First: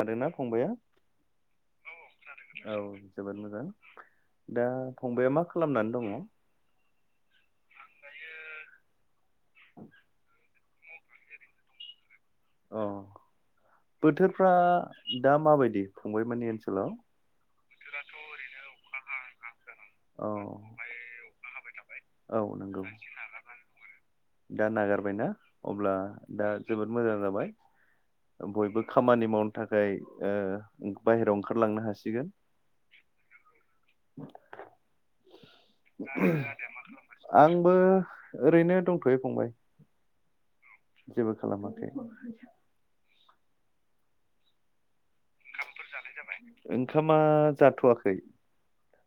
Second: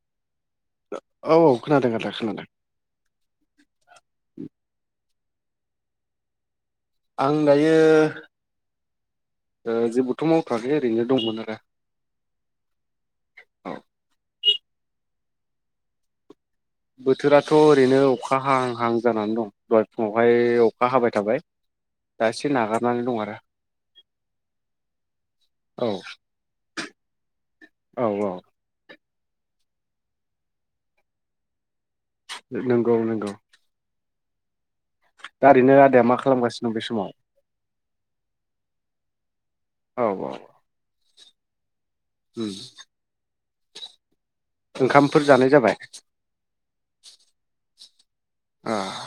आरो ना औ औ खोनादों आदा खोनादों। औ जोबोद मोजां दा फंबाया मा खालामनानै दङ? आं दायो ओ- जेबोथ' थवाखै ओरैनो दंमोन आरो। अ औ बोथोर फ्रा दा मााबायदि फंबाय मोननि ओनसो बोथोराथ' ओरैनो अखा हां हां जानानै दं। दहाय फुङावहाय अखा ओमफ्राय हाबाय थाबाय अखा हाबाय दा थाबाय औ एसे नंगौ नागारनानै दं आरो दा नागारबायना औ अब्ला दा जोबोद मोजां जाबाय औ औ ओ-बयबो। खामानि मावनो थाखाय ओ- बाहेरायाव ओंखारलांनो हासि- नंगौ नंगौ [inaudible] दा ओरैनो आदाया मा खालामगासिनो दं बे समाव? आंबो ओरैनो दंथ'यो फंबाय। औ औ जेबो खालामा। खै। ओंखाम- फोर जानाय जाबाय? ओंखामा जाथ'वाखै। आह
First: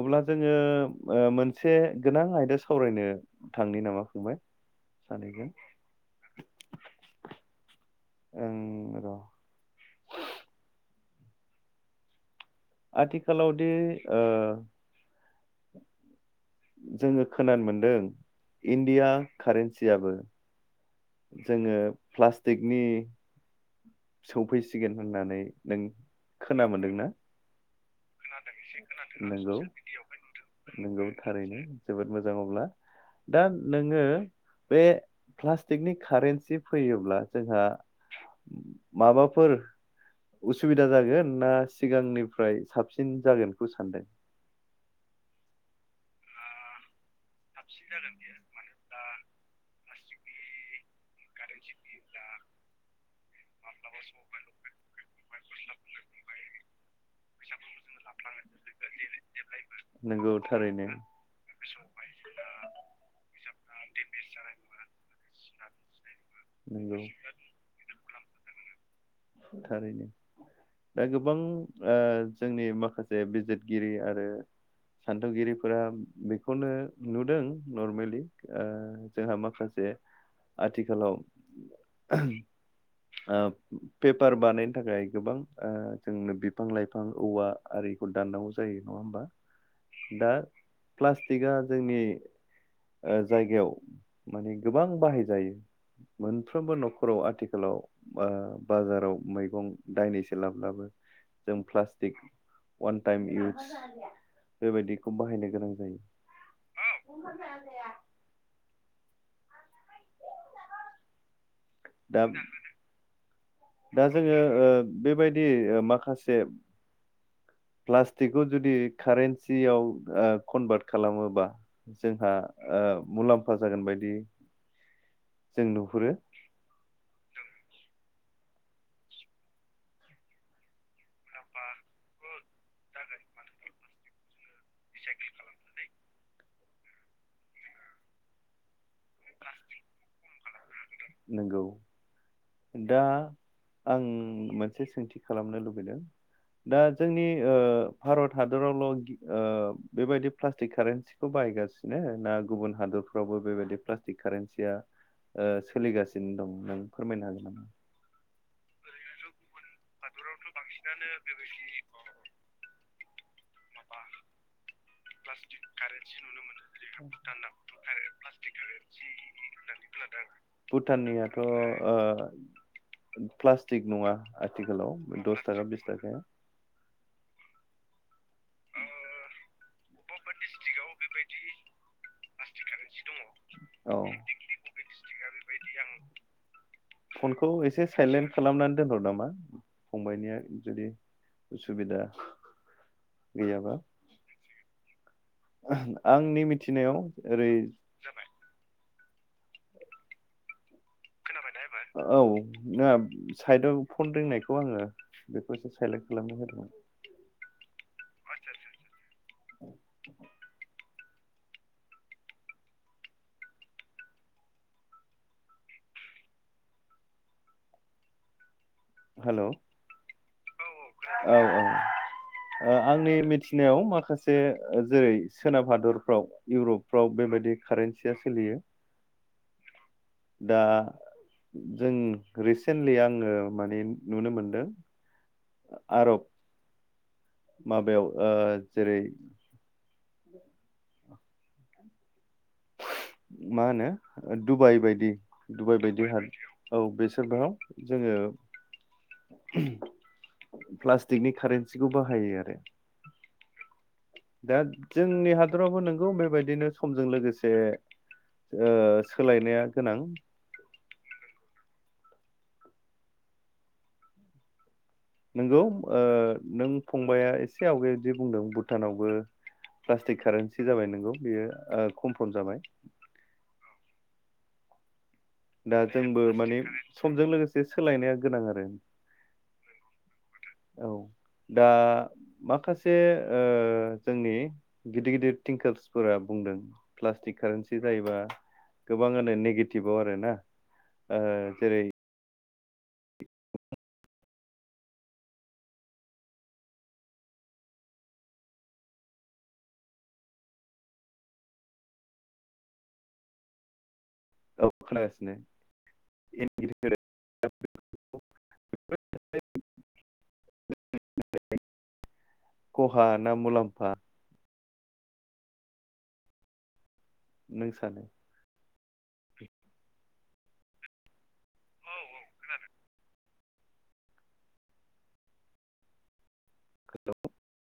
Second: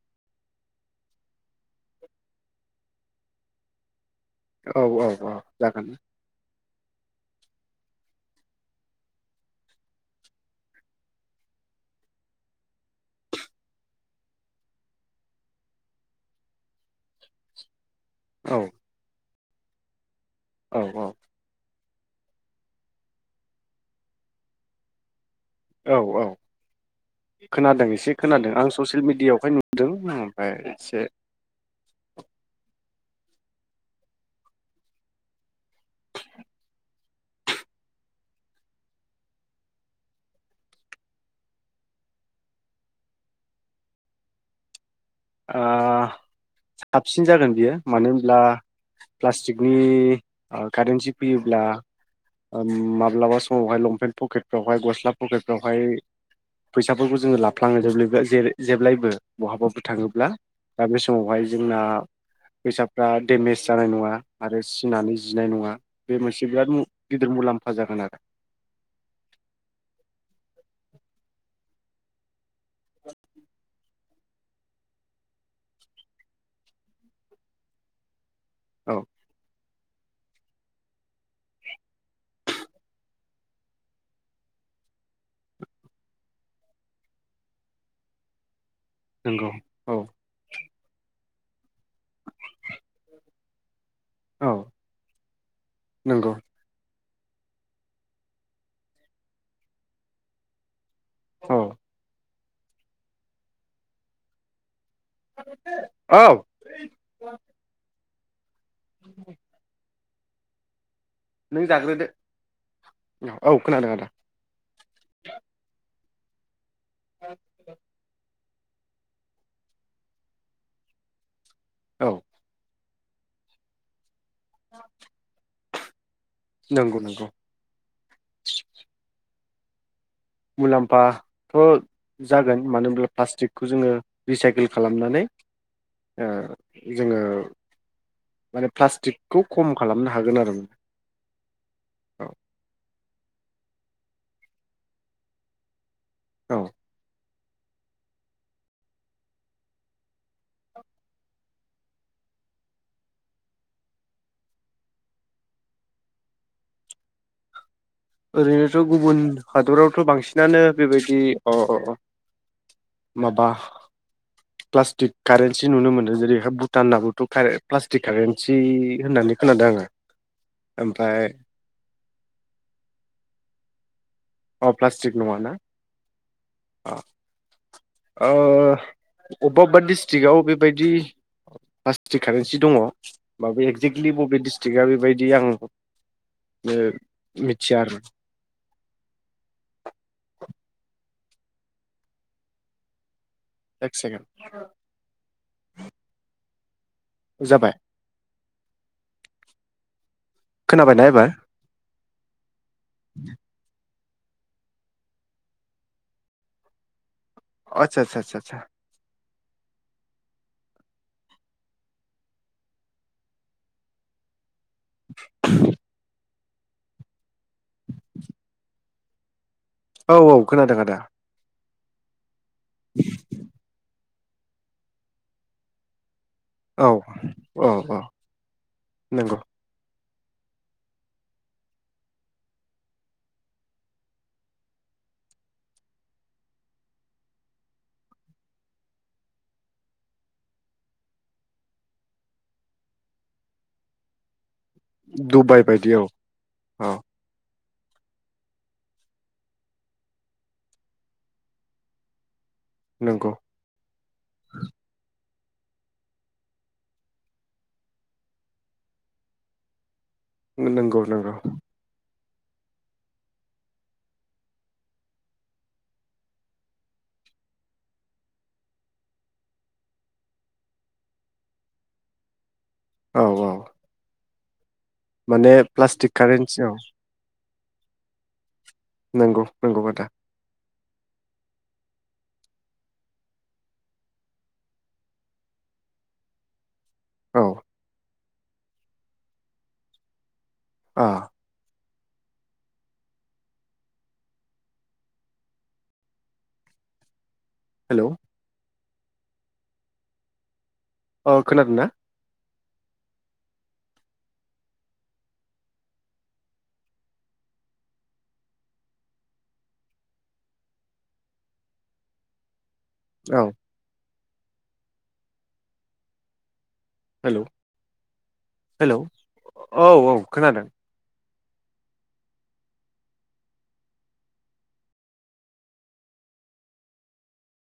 अब्ला जोङो मोनसे ओ-गोनां आयदा सावरायनो थांनि नामा? फंबाय औ औ औ सानैजों जागोन। ओं र' आथिखालावदि ओ- जोङो खोनानो मोनदों। औ इन्डिया। कारेनसियाबो औ औ जोङो प्लास्टिकनि सौफैसिगोन होननानै नों औ औ खोनादों एसे खोनादों आं ससियेल मिडियाआवहाय नंगौ नुदों ओमफ्राय एसे नोंगौ थारैनो जोबोद मोजां अब्ला दा नोङो बे प्लास्टिकनि कारेन्सि फैयोब्ला जोंहा माबाफोर उसुबिदा जागोन ना सिगांनिफ्राय साबसिन जागोनखौ सानदों? आ साब सिन जागोन बियो मानो होनब्ला प्लास्टिकनि ओ कारेन्सि फैयोब्ला ओम माब्लाबा समावहाय लंपेन्ट पकेटफ्रावहाय गस्ला पकेटफ्रावहाय फैसाफोरखौ जोङो लाब फ्लाङो जोब्लैबो जेरै जेब्लायबो बहाबा थाङोब्ला नोंगौ थारैनो दा बे समावहाय जोंना फैसाफ्रा डेमेज जानाय नङा आरो सिनानै जिनाय नङा। बे मोनसे बिराद मु नोंगौ गिदिर मुलाम्फा जागोन आरो थारैनो दा गोबां ओ जोंनि माखासे बिजिरगिरि आरो आरो सान्थौगिरिफोरा बेखौनो नुदों नरमेलि ओ औ जोंहा माखासे जे आथिखालाव ओ पेपार बानायनो थाखाय गोबां ओ जोंनो बिफां लाइफां औवा आरिखौ दाननांगौ जायो। जायो नङा होमबा नंगौ औ दा प्लास्टिकआ जोंनि ओ जायगायाव औ माने गोबां बाहायजायो नंगौ मोनफ्रोमबो न'ख फोराव आथिखालाव बा बाजाराव मैगं दायनैसो लाब्लाबो औ जों प्लास्टिक अवान टाइम इउस बेबायदि खौ बाहायनो गोनां जायो। औ नों जाग्रोदो। दा औ खोनादों दा आदा जोङो ओ बेबायदि माखासे [unintelligible] [unintelligible] प्लास्टिकखौ जुदि कारेन्सियाव ओ कनभार्ट खालामोबा औ जोंहा ओ मुलाम्फा जागोन बायदि [inaudible] जों नुहुरो नंगौ नंगौ। मुलाम्फाथ' जागोन मानो होनब्ला प्लास्टिकखौ जोङो रिसाइकेल खालामनानै जोङो माने प्लास्टिकखौ खम खालामनो हागोन आरो माने। नंगौ। दा आं मोनसे सोंथि खालामनो लुबैदों। औ दा जोंनि भारत हादरावल' बेबायदि प्लास्टिक कारेन्सिखौ बाहायगासिनो ना? गुबुन हादरफ्रावबो बेबायदि प्लास्टिक कारेन्सिया ओ सोलिगासिनो दं नों फोरमायनो हागोन नामा? ओरैनोथ' गुबुन हादरावथ' बांसिनानो बेबायदि। ‌ अ माबा प्लास्टिक प्लस्टिक कारेन्सि नुनो कारेन्सि नुनो जेरैहाय मोनो ओरैहाय भुटानाबोथ' प्लास्टिक भुटाननियाबोथ' कारेन्सि प्लस्टिक कारेन्सि होननानै खोनादों होनना आङो खोनादों आंङो, ओमफ्राय भुटानियाथ' ओ प्लास्टिक नङा। अ प्लास्टिक आथिखालाव नङाना दथ ओ अबेबा अबेबा डिस्ट्रिकआव बेबायदि प्लास्टिक कारेन्सि दङ। होमबाबो औ एक्जेक्टलि बबे डिस्ट्रिकआ बेबायदि दि आं फनखौ मिथिया एसे आरो साइलेन्ट खालामनानै दोनहर नामा? फंबायनिया जुदि उसुबिदा गैयाबा एक सेकेणड आंनि फिनायाव ओरै जाबाय जाबाय खोनाबायना एबार? औ ना साइदआव फन रिंनाय [inaudible] आतसा आतसा सा सा। [unintelligible] [unintelligible] हेलौ। औ औ खोनादों आदा। ओ आंनि मिथिनायाव माखासे से जेरै सोनाब हादरफ्राव औ इउरपफ्राव बेबायदि औ औ कारेन्सिया सोलियो। नंगौ दा जों रिसेन्टलि आङो माने नुनो मोनदों, आरब माबायाव ओ जेरै मा होनो? डुबाय बायदि दुबाइ डुबाय बायदि औ हा डुबाय बायदियाव औ बेसोरना जोङो [unintelligible] प्लास्टिकनि कारेन्सिखौ बाहायो आरो। नंगौ दा जोंनि हा दोरावबो नोंगौ बेबायदिनो समजों लोगोसे ओ सोलायनाया गोनां। नंगौ नंगौ नंगौ ओ नों फंबाया एसे आवगायाव दि बुंदों भुटानावबो प्लास्टिक कारेन्सि जाबाय नोंगौ बियो ओ कमफर्म जाबाय। औ औ। माने दा प्लास्टिक जोंबो माने कारेन्सि औ समजों लोगोसे एसे सोलायनाया गोनां आरो। नंगौ नंगौ आदा। औ दा माखासे ओ जोंनि गिदिर गिदिर थिंकार्सफोरा बुंदों। प्लास्टिक औ कारेन्सि जायोबा। गोबांआनो नेगेटिभआव आरो ना। आ ओ जेरै - हेलौ अ खोनादों ना? औ खोनागासिनो [inaudible] खहा ना औ मुलाम्फा। नों सानो हेल' औ औ खोनादों औ औ खोनादों। [unintelligible]